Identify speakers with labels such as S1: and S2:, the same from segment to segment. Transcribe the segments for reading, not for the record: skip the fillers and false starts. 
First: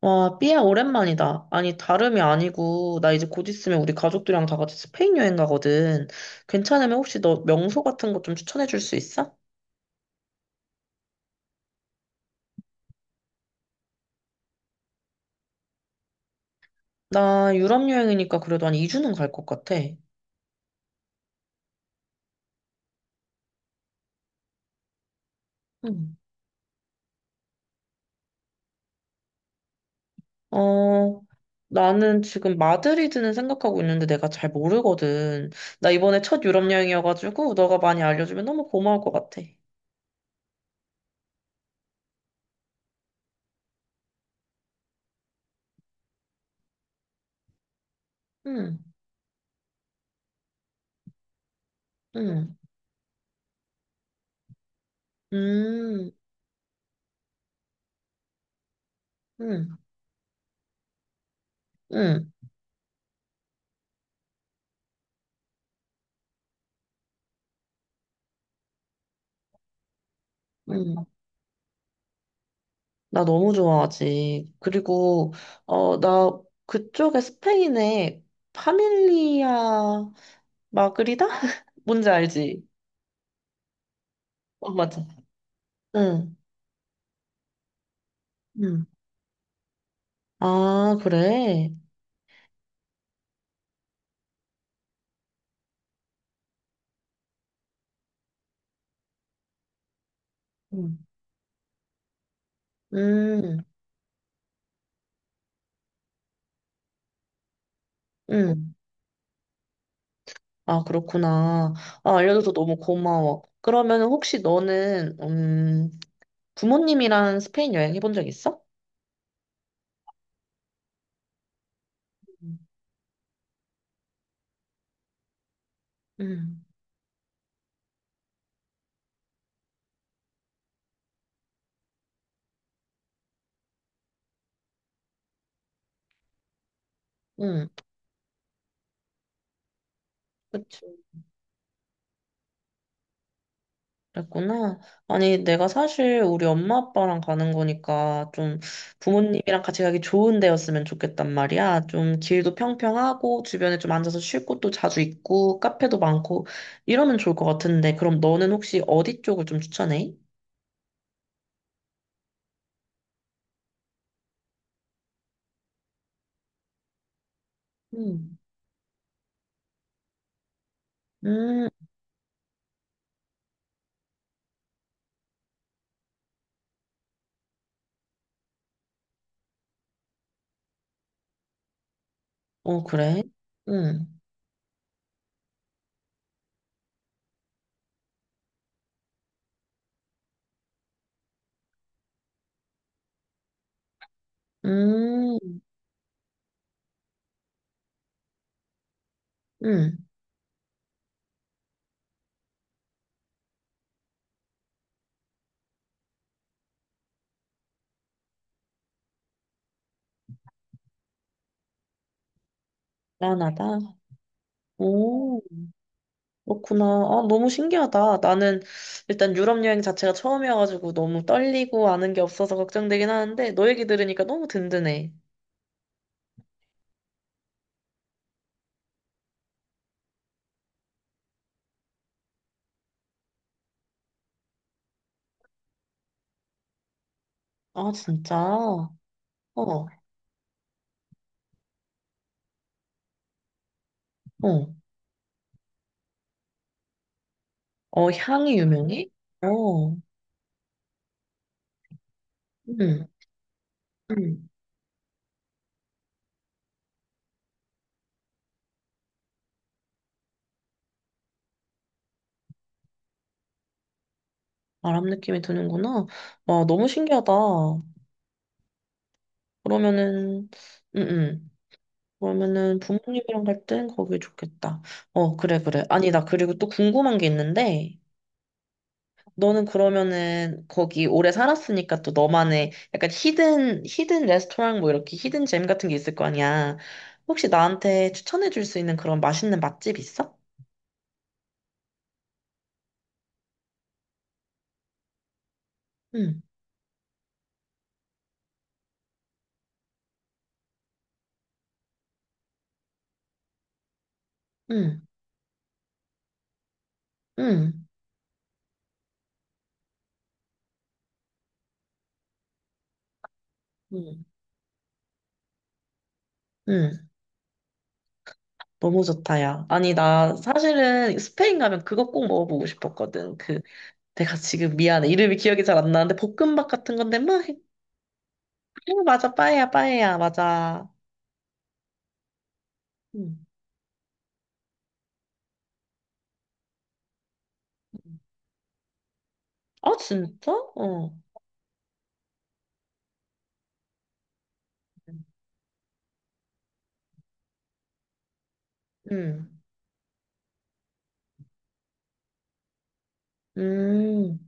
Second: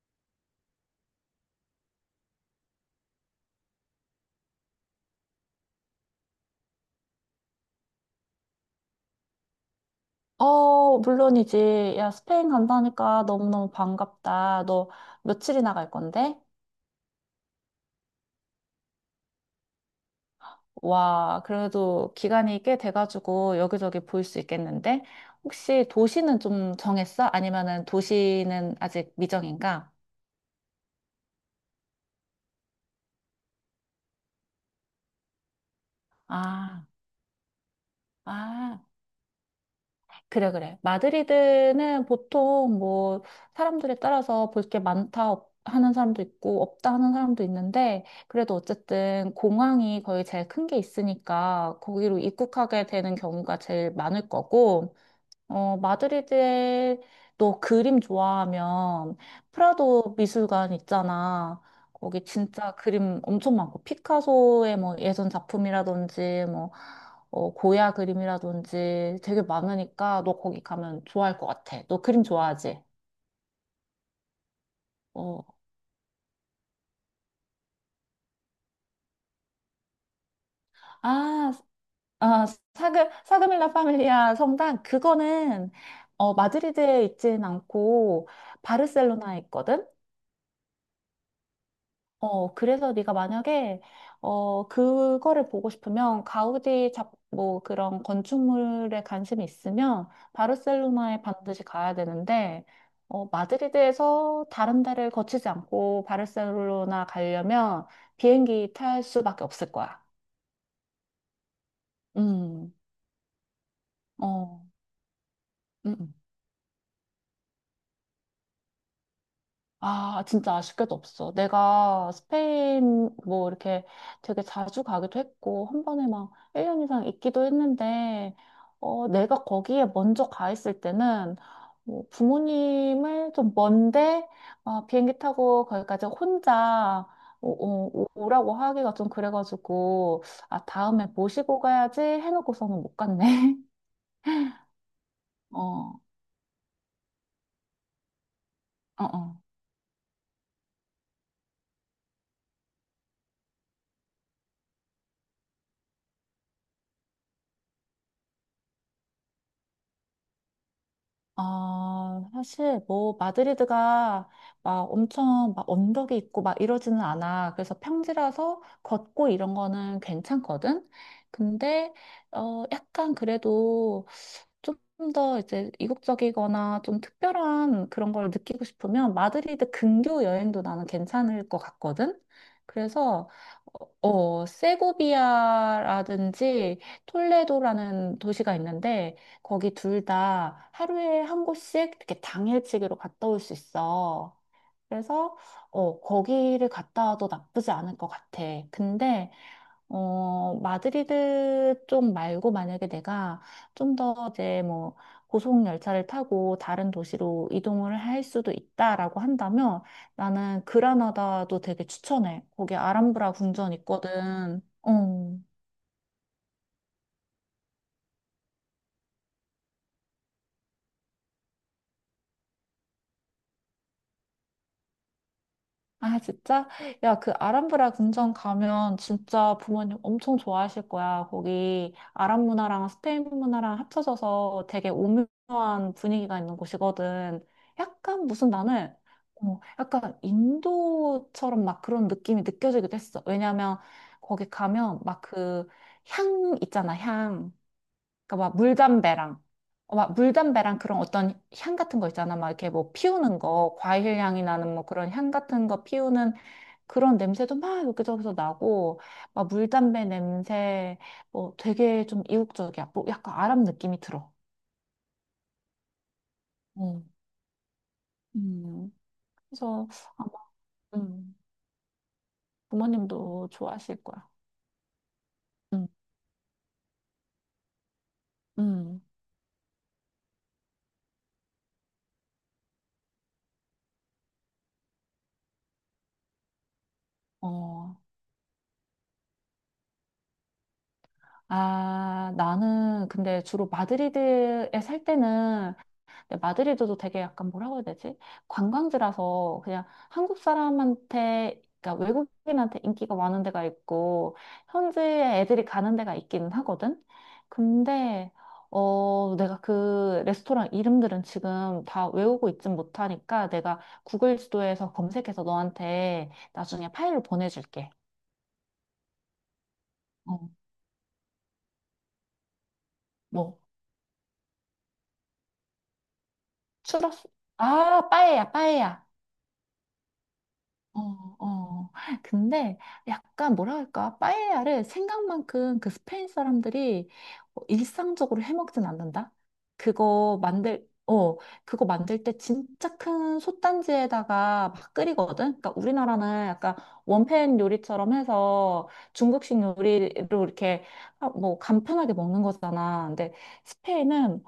S1: 와, 삐야, 오랜만이다. 아니, 다름이 아니고, 나 이제 곧 있으면 우리 가족들이랑 다 같이 스페인 여행 가거든. 괜찮으면 혹시 너 명소 같은 거 좀 추천해 줄 수 있어?
S2: 물론이지. 야, 스페인 간다니까 너무너무 반갑다. 너 며칠이나 갈 건데?
S1: 나 유럽 여행이니까 그래도 한 2주는 갈 것 같아.
S2: 와, 그래도 기간이 꽤 돼가지고 여기저기 볼 수 있겠는데? 혹시
S1: 응.
S2: 도시는 좀 정했어? 아니면은 도시는 아직 미정인가?
S1: 어, 나는 지금 마드리드는 생각하고 있는데 내가 잘 모르거든. 나 이번에 첫 유럽
S2: 아,
S1: 여행이어가지고, 너가 많이 알려주면 너무
S2: 아.
S1: 고마울 것 같아.
S2: 그래, 그래. 마드리드는 보통 뭐 사람들에 따라서 볼 게 많다 하는 사람도 있고 없다 하는 사람도 있는데 그래도
S1: 응,
S2: 어쨌든 공항이 거의 제일 큰 게 있으니까 거기로
S1: 응,
S2: 입국하게 되는 경우가 제일 많을 거고
S1: 음,
S2: 마드리드에 너 그림 좋아하면
S1: 음,
S2: 프라도 미술관 있잖아. 거기
S1: 음,
S2: 진짜 그림 엄청 많고 피카소의 뭐 예전 작품이라든지 고야 그림이라든지 되게 많으니까 너 거기 가면
S1: 음.
S2: 좋아할 것 같아. 너 그림 좋아하지?
S1: 나 너무 좋아하지. 그리고,
S2: 어,
S1: 나 그쪽에 스페인에 파밀리아 마그리다?
S2: 아,
S1: 뭔지
S2: 아,
S1: 알지?
S2: 사그밀라 파밀리아
S1: 어,
S2: 성당
S1: 맞아.
S2: 그거는
S1: 응,
S2: 마드리드에 있진 않고
S1: 응.
S2: 바르셀로나에 있거든.
S1: 아, 그래?
S2: 어, 그래서 네가 만약에 그거를 보고 싶으면 뭐 그런 건축물에 관심이 있으면
S1: 응.
S2: 바르셀로나에 반드시 가야 되는데
S1: 음,
S2: 마드리드에서 다른 데를 거치지 않고 바르셀로나 가려면 비행기
S1: 음.
S2: 탈 수밖에 없을 거야.
S1: 아, 그렇구나. 아, 알려줘서
S2: 음.
S1: 너무 고마워. 그러면 혹시
S2: 어.
S1: 너는,
S2: 음. 음.
S1: 부모님이랑 스페인 여행 해본 적 있어?
S2: 아, 진짜 아쉽게도 없어. 내가 스페인 뭐 이렇게 되게 자주 가기도 했고, 한 번에 막
S1: 응,
S2: 1년 이상 있기도 했는데, 내가 거기에 먼저 가 있을 때는 뭐 부모님을 좀 먼데, 아, 비행기 타고 거기까지 혼자
S1: 응.
S2: 오, 라고 하기가 좀 그래가지고, 아, 다음에 모시고 가야지 해놓고서는 못 갔네.
S1: 그랬구나. 아니, 내가
S2: 어,
S1: 사실 우리 엄마 아빠랑 가는 거니까 좀
S2: 어, 어.
S1: 부모님이랑 같이 가기 좋은 데였으면 좋겠단 말이야. 좀 길도 평평하고 주변에 좀 앉아서 쉴 곳도 자주 있고 카페도 많고 이러면 좋을 것 같은데 그럼 너는 혹시 어디 쪽을 좀 추천해?
S2: 아, 사실 뭐 마드리드가 막 엄청 막 언덕이 있고 막 이러지는 않아. 그래서
S1: 음.
S2: 평지라서 걷고 이런 거는 괜찮거든.
S1: 음,
S2: 근데 약간 그래도 좀 더 이제 이국적이거나 좀 특별한 그런 걸 느끼고 싶으면 마드리드 근교 여행도 나는 괜찮을 것 같거든.
S1: 어, 그래?
S2: 그래서 어,
S1: 음,
S2: 세고비아라든지 톨레도라는 도시가 있는데 거기 둘 다 하루에 한 곳씩 이렇게 당일치기로 갔다 올 수 있어. 그래서
S1: 음,
S2: 거기를 갔다 와도 나쁘지 않을 것 같아. 근데
S1: 음,
S2: 마드리드 좀 말고 만약에 내가 좀 더 이제 뭐 고속 열차를 타고 다른 도시로 이동을 할 수도 있다라고 한다면 나는 그라나다도 되게 추천해. 거기 아람브라 궁전
S1: 편하다.
S2: 있거든.
S1: 어.
S2: 어.
S1: 오. 그렇구나. 아, 너무 신기하다. 나는 일단 유럽 여행 자체가 처음이어가지고 너무 떨리고 아는 게 없어서 걱정되긴 하는데 너 얘기 들으니까 너무 든든해.
S2: 아, 진짜? 야, 그 아람브라 궁전 가면 진짜 부모님 엄청 좋아하실 거야. 거기 아랍 문화랑 스페인 문화랑 합쳐져서 되게 오묘한 분위기가 있는 곳이거든.
S1: 아,
S2: 약간
S1: 진짜?
S2: 무슨
S1: 어,
S2: 나는
S1: 어.
S2: 약간 인도처럼 막 그런 느낌이 느껴지기도 했어. 왜냐면 거기 가면 막 그 향 있잖아, 향.
S1: 어,
S2: 그러니까 막
S1: 향이 유명해? 어,
S2: 물담배랑 그런 어떤 향 같은 거 있잖아. 막 이렇게 뭐
S1: 음,
S2: 피우는 거, 과일 향이
S1: 음.
S2: 나는 뭐 그런 향 같은 거 피우는 그런 냄새도 막 여기저기서 나고, 막 물담배 냄새, 뭐 되게 좀 이국적이야. 뭐 약간 아랍 느낌이 들어.
S1: 아랍 느낌이 드는구나. 와, 너무
S2: 어.
S1: 신기하다.
S2: 음, 그래서 아마
S1: 그러면은, 음,
S2: 음,
S1: 음. 그러면은 부모님이랑
S2: 부모님도
S1: 갈 땐
S2: 좋아하실
S1: 거기
S2: 거야.
S1: 좋겠다. 어, 그래, 그래.
S2: 음,
S1: 아니, 나 그리고 또 궁금한 게 있는데,
S2: 음,
S1: 너는 그러면은 거기 오래 살았으니까 또 너만의 약간 히든 레스토랑 뭐 이렇게 히든 잼 같은 게 있을 거 아니야. 혹시
S2: 어,
S1: 나한테 추천해 줄 수 있는 그런 맛있는 맛집 있어?
S2: 아, 나는 근데 주로 마드리드에 살 때는
S1: 응,
S2: 근데 마드리드도 되게 약간 뭐라고 해야 되지? 관광지라서 그냥 한국 사람한테, 그러니까 외국인한테 인기가 많은 데가 있고,
S1: 응,
S2: 현지에 애들이 가는 데가 있기는 하거든?
S1: 응,
S2: 근데, 내가 그 레스토랑 이름들은 지금 다 외우고 있진 못하니까 내가
S1: 응,
S2: 구글 지도에서 검색해서 너한테 나중에
S1: 응.
S2: 파일을 보내줄게.
S1: 너무 좋다, 야. 아니, 나
S2: 어,
S1: 사실은 스페인 가면 그거 꼭 먹어보고 싶었거든.
S2: 뭐,
S1: 그, 내가 지금 미안해. 이름이 기억이 잘 안 나는데, 볶음밥 같은 건데,
S2: 추러스,
S1: 막,
S2: 아, 빠에야,
S1: 어,
S2: 빠에야.
S1: 맞아, 빠에야, 빠에야, 맞아.
S2: 어, 어. 근데
S1: 응.
S2: 약간 뭐라 할까? 빠에야를 생각만큼 그 스페인 사람들이 일상적으로 해먹진 않는다?
S1: 아,
S2: 그거
S1: 진짜?
S2: 만들,
S1: 어.
S2: 어, 그거 만들 때 진짜 큰 솥단지에다가 막 끓이거든? 그러니까 우리나라는 약간 원팬 요리처럼 해서
S1: 응.
S2: 중국식 요리로 이렇게 아, 뭐 간편하게 먹는 거잖아. 근데
S1: 음.
S2: 스페인은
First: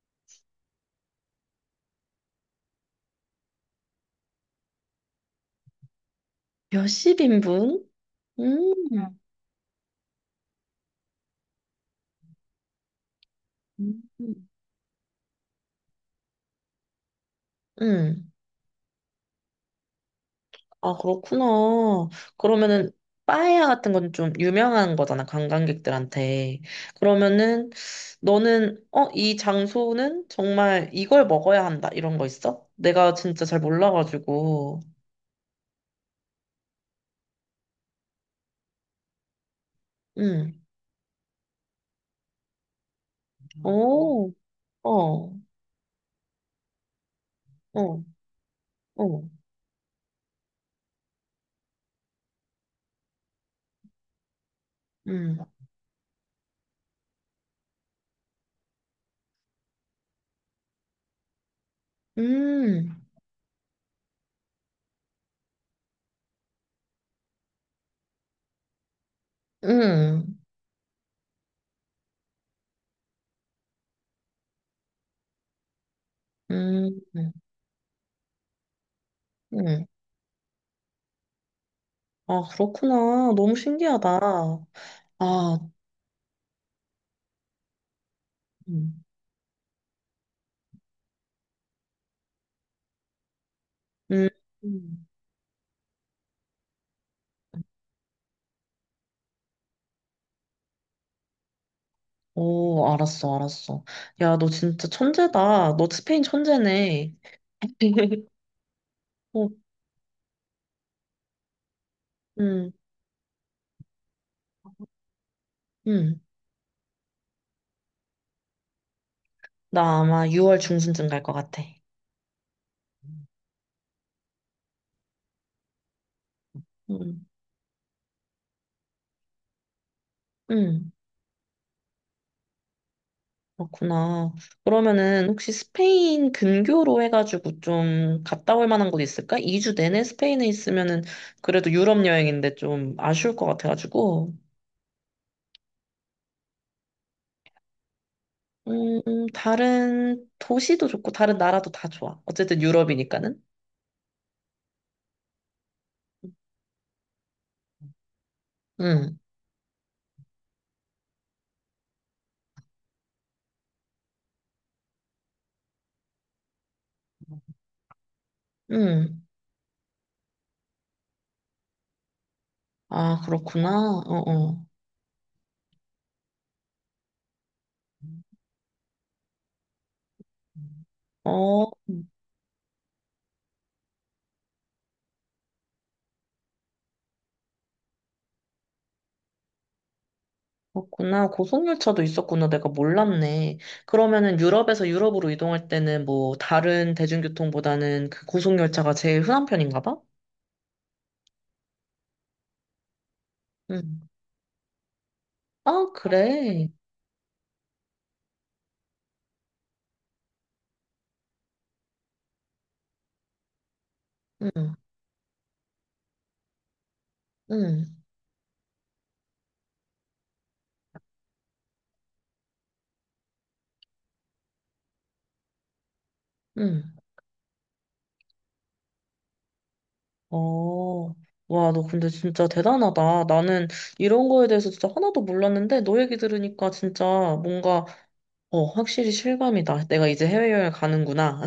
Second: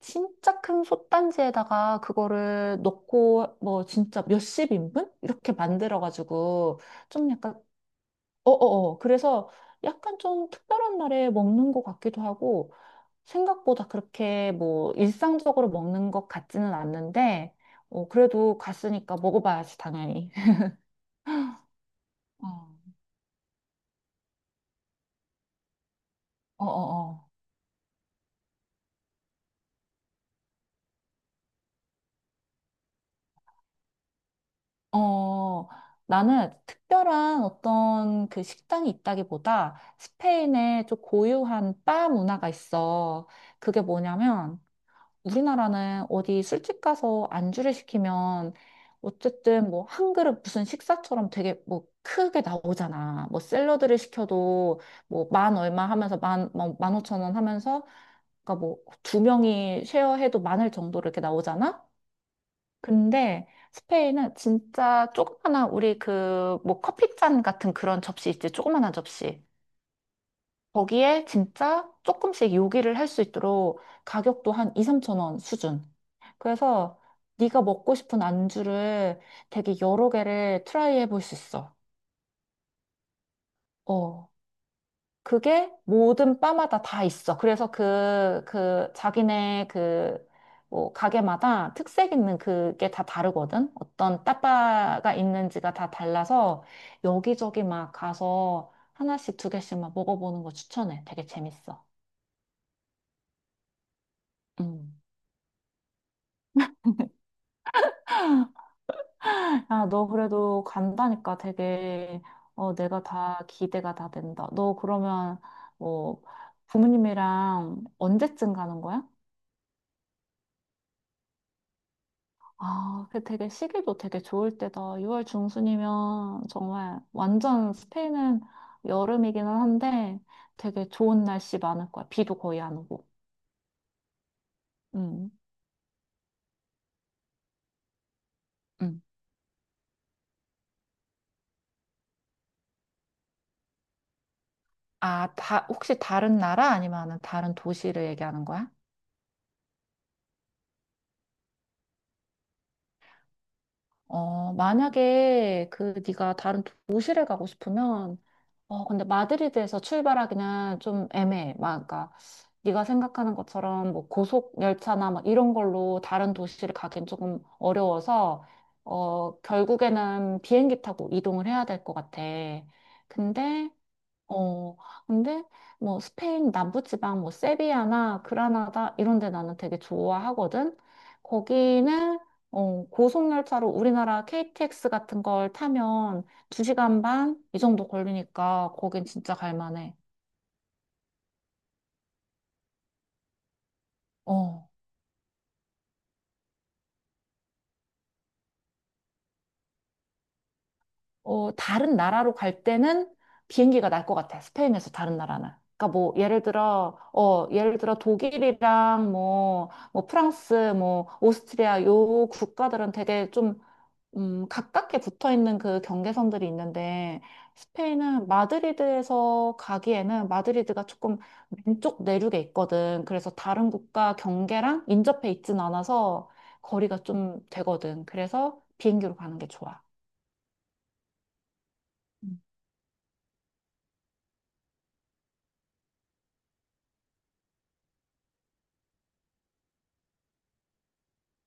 S2: 진짜 큰 솥단지에다가 그거를 넣고 뭐 진짜 몇십 인분? 이렇게 만들어가지고
S1: 몇십
S2: 좀 약간
S1: 인분? 음,
S2: 어어어 그래서 약간 좀 특별한 날에 먹는 것 같기도 하고 생각보다
S1: 응. 음.
S2: 그렇게 뭐 일상적으로 먹는 것 같지는 않는데
S1: 음.
S2: 그래도 갔으니까 먹어봐야지 당연히.
S1: 아, 그렇구나.
S2: 어
S1: 그러면은, 빠에야 같은 건 좀 유명한 거잖아, 관광객들한테.
S2: 어어어.
S1: 그러면은, 너는, 어, 이 장소는 정말 이걸 먹어야 한다, 이런 거 있어? 내가 진짜 잘 몰라가지고.
S2: 어, 나는 특별한 어떤 그 식당이 있다기보다
S1: 음.
S2: 스페인의 좀 고유한 바 문화가 있어.
S1: 어,
S2: 그게
S1: 오,
S2: 뭐냐면
S1: 어,
S2: 우리나라는 어디 술집 가서 안주를
S1: 어,
S2: 시키면
S1: 어.
S2: 어쨌든 뭐 한 그릇 무슨 식사처럼 되게 뭐 크게 나오잖아. 뭐 샐러드를 시켜도 뭐
S1: 음,
S2: 만 얼마 하면서 15,000원 하면서 그러니까 뭐 두 명이 쉐어해도 많을 정도로 이렇게 나오잖아.
S1: 음,
S2: 근데 스페인은 진짜 조그마한 우리 그 뭐 커피잔 같은 그런 접시 있지 조그마한 접시
S1: 음,
S2: 거기에 진짜 조금씩 요리를 할 수 있도록 가격도 한 2, 3천 원 수준
S1: 음,
S2: 그래서
S1: 음.
S2: 네가 먹고 싶은 안주를 되게
S1: 음.
S2: 여러 개를 트라이 해볼 수 있어
S1: 아, 그렇구나. 너무
S2: 어
S1: 신기하다. 아,
S2: 그게 모든 바마다 다 있어. 그래서
S1: 음.
S2: 자기네 그, 뭐, 가게마다 특색 있는 그게 다 다르거든? 어떤
S1: 음,
S2: 따빠가 있는지가 다 달라서 여기저기 막 가서 하나씩 두 개씩 막 먹어보는 거 추천해. 되게 재밌어.
S1: 오, 알았어, 알았어. 야, 너 진짜
S2: 음.
S1: 천재다. 너 스페인 천재네. 어,
S2: 아, 너 그래도 간다니까 되게,
S1: 음,
S2: 내가 다 기대가 다 된다. 너 그러면,
S1: 음.
S2: 뭐, 부모님이랑 언제쯤 가는 거야?
S1: 나 아마 6월 중순쯤 갈 것 같아.
S2: 아, 그 되게 시기도 되게 좋을 때다. 6월 중순이면 정말
S1: 음,
S2: 완전 스페인은 여름이기는 한데 되게
S1: 음,
S2: 좋은 날씨 많을 거야. 비도 거의 안 오고.
S1: 그렇구나. 그러면은
S2: 음,
S1: 혹시 스페인 근교로 해가지고 좀 갔다 올 만한 곳
S2: 음.
S1: 있을까? 2주 내내 스페인에 있으면은 그래도 유럽 여행인데 좀 아쉬울 것 같아가지고.
S2: 아, 다, 혹시 다른 나라 아니면은 다른 도시를 얘기하는 거야?
S1: 다른 도시도 좋고 다른 나라도 다 좋아. 어쨌든 유럽이니까는.
S2: 어, 만약에 그 네가 다른 도시를 가고 싶으면 근데
S1: 응
S2: 마드리드에서 출발하기는 좀 애매해. 막, 그러니까 네가 생각하는 것처럼 뭐 고속 열차나 막 이런 걸로 다른 도시를 가긴 조금 어려워서
S1: 응
S2: 결국에는 비행기 타고 이동을 해야 될 것 같아.
S1: 아, 그렇구나.
S2: 근데
S1: 어어.
S2: 어, 근데 뭐 스페인 남부지방 뭐 세비야나 그라나다 이런 데 나는 되게 좋아하거든.
S1: 어, 어,
S2: 거기는 고속열차로 우리나라 KTX 같은 걸 타면 2시간 반 이 정도 걸리니까 거긴 진짜 갈 만해.
S1: 그렇구나. 고속열차도 있었구나. 내가 몰랐네. 그러면은
S2: 어,
S1: 유럽에서 유럽으로 이동할 때는 뭐 다른 대중교통보다는 그 고속열차가 제일 흔한 편인가 봐?
S2: 다른 나라로 갈 때는 비행기가 날
S1: 응.
S2: 것 같아. 스페인에서 다른 나라는. 그러니까
S1: 아,
S2: 뭐 예를
S1: 그래.
S2: 들어 예를 들어 독일이랑 뭐 프랑스 뭐 오스트리아 요 국가들은 되게 좀
S1: 응,
S2: 가깝게 붙어 있는 그 경계선들이 있는데
S1: 응,
S2: 스페인은 마드리드에서 가기에는 마드리드가 조금 왼쪽 내륙에 있거든. 그래서 다른 국가 경계랑 인접해 있진 않아서
S1: 응.
S2: 거리가 좀 되거든. 그래서 비행기로 가는 게 좋아.
S1: 어. 와, 너 근데
S2: 음.
S1: 진짜 대단하다. 나는 이런 거에 대해서 진짜 하나도 몰랐는데 너 얘기 들으니까 진짜 뭔가, 확실히 실감이다. 내가 이제 해외여행 가는구나.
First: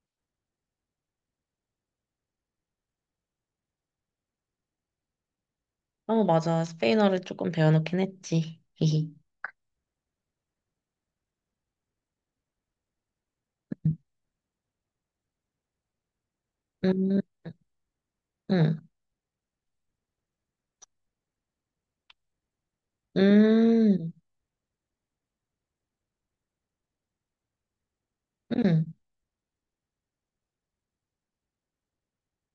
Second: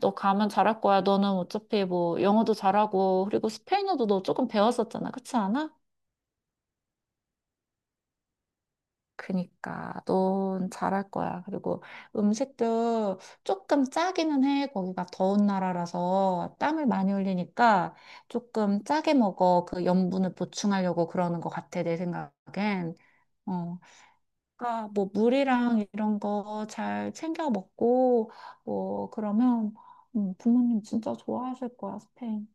S2: 너 가면 잘할 거야. 너는 어차피 뭐 영어도 잘하고 그리고 스페인어도 너 조금 배웠었잖아. 그렇지 않아?
S1: 어, 맞아. 스페인어를 조금 배워놓긴 했지. 히히.
S2: 그니까 넌 잘할 거야. 그리고 음식도 조금 짜기는 해. 거기가 더운 나라라서 땀을 많이
S1: 음,
S2: 흘리니까 조금
S1: 음,
S2: 짜게 먹어. 그 염분을 보충하려고 그러는 것 같아. 내 생각엔. 어,
S1: 음,
S2: 그러니까 뭐 물이랑 이런 거 잘 챙겨 먹고
S1: 음,
S2: 뭐 그러면 부모님 진짜 좋아하실 거야, 스페인.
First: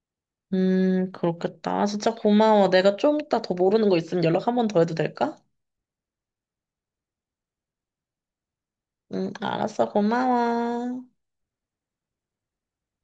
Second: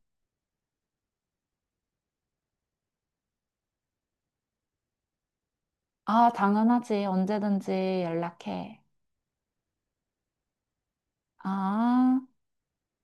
S1: 그렇겠다. 아, 진짜 고마워. 내가 좀 이따 더 모르는 거 있으면 연락 한 번 더 해도 될까?
S2: 아, 당연하지. 언제든지 연락해.
S1: 응, 알았어. 고마워.
S2: 아.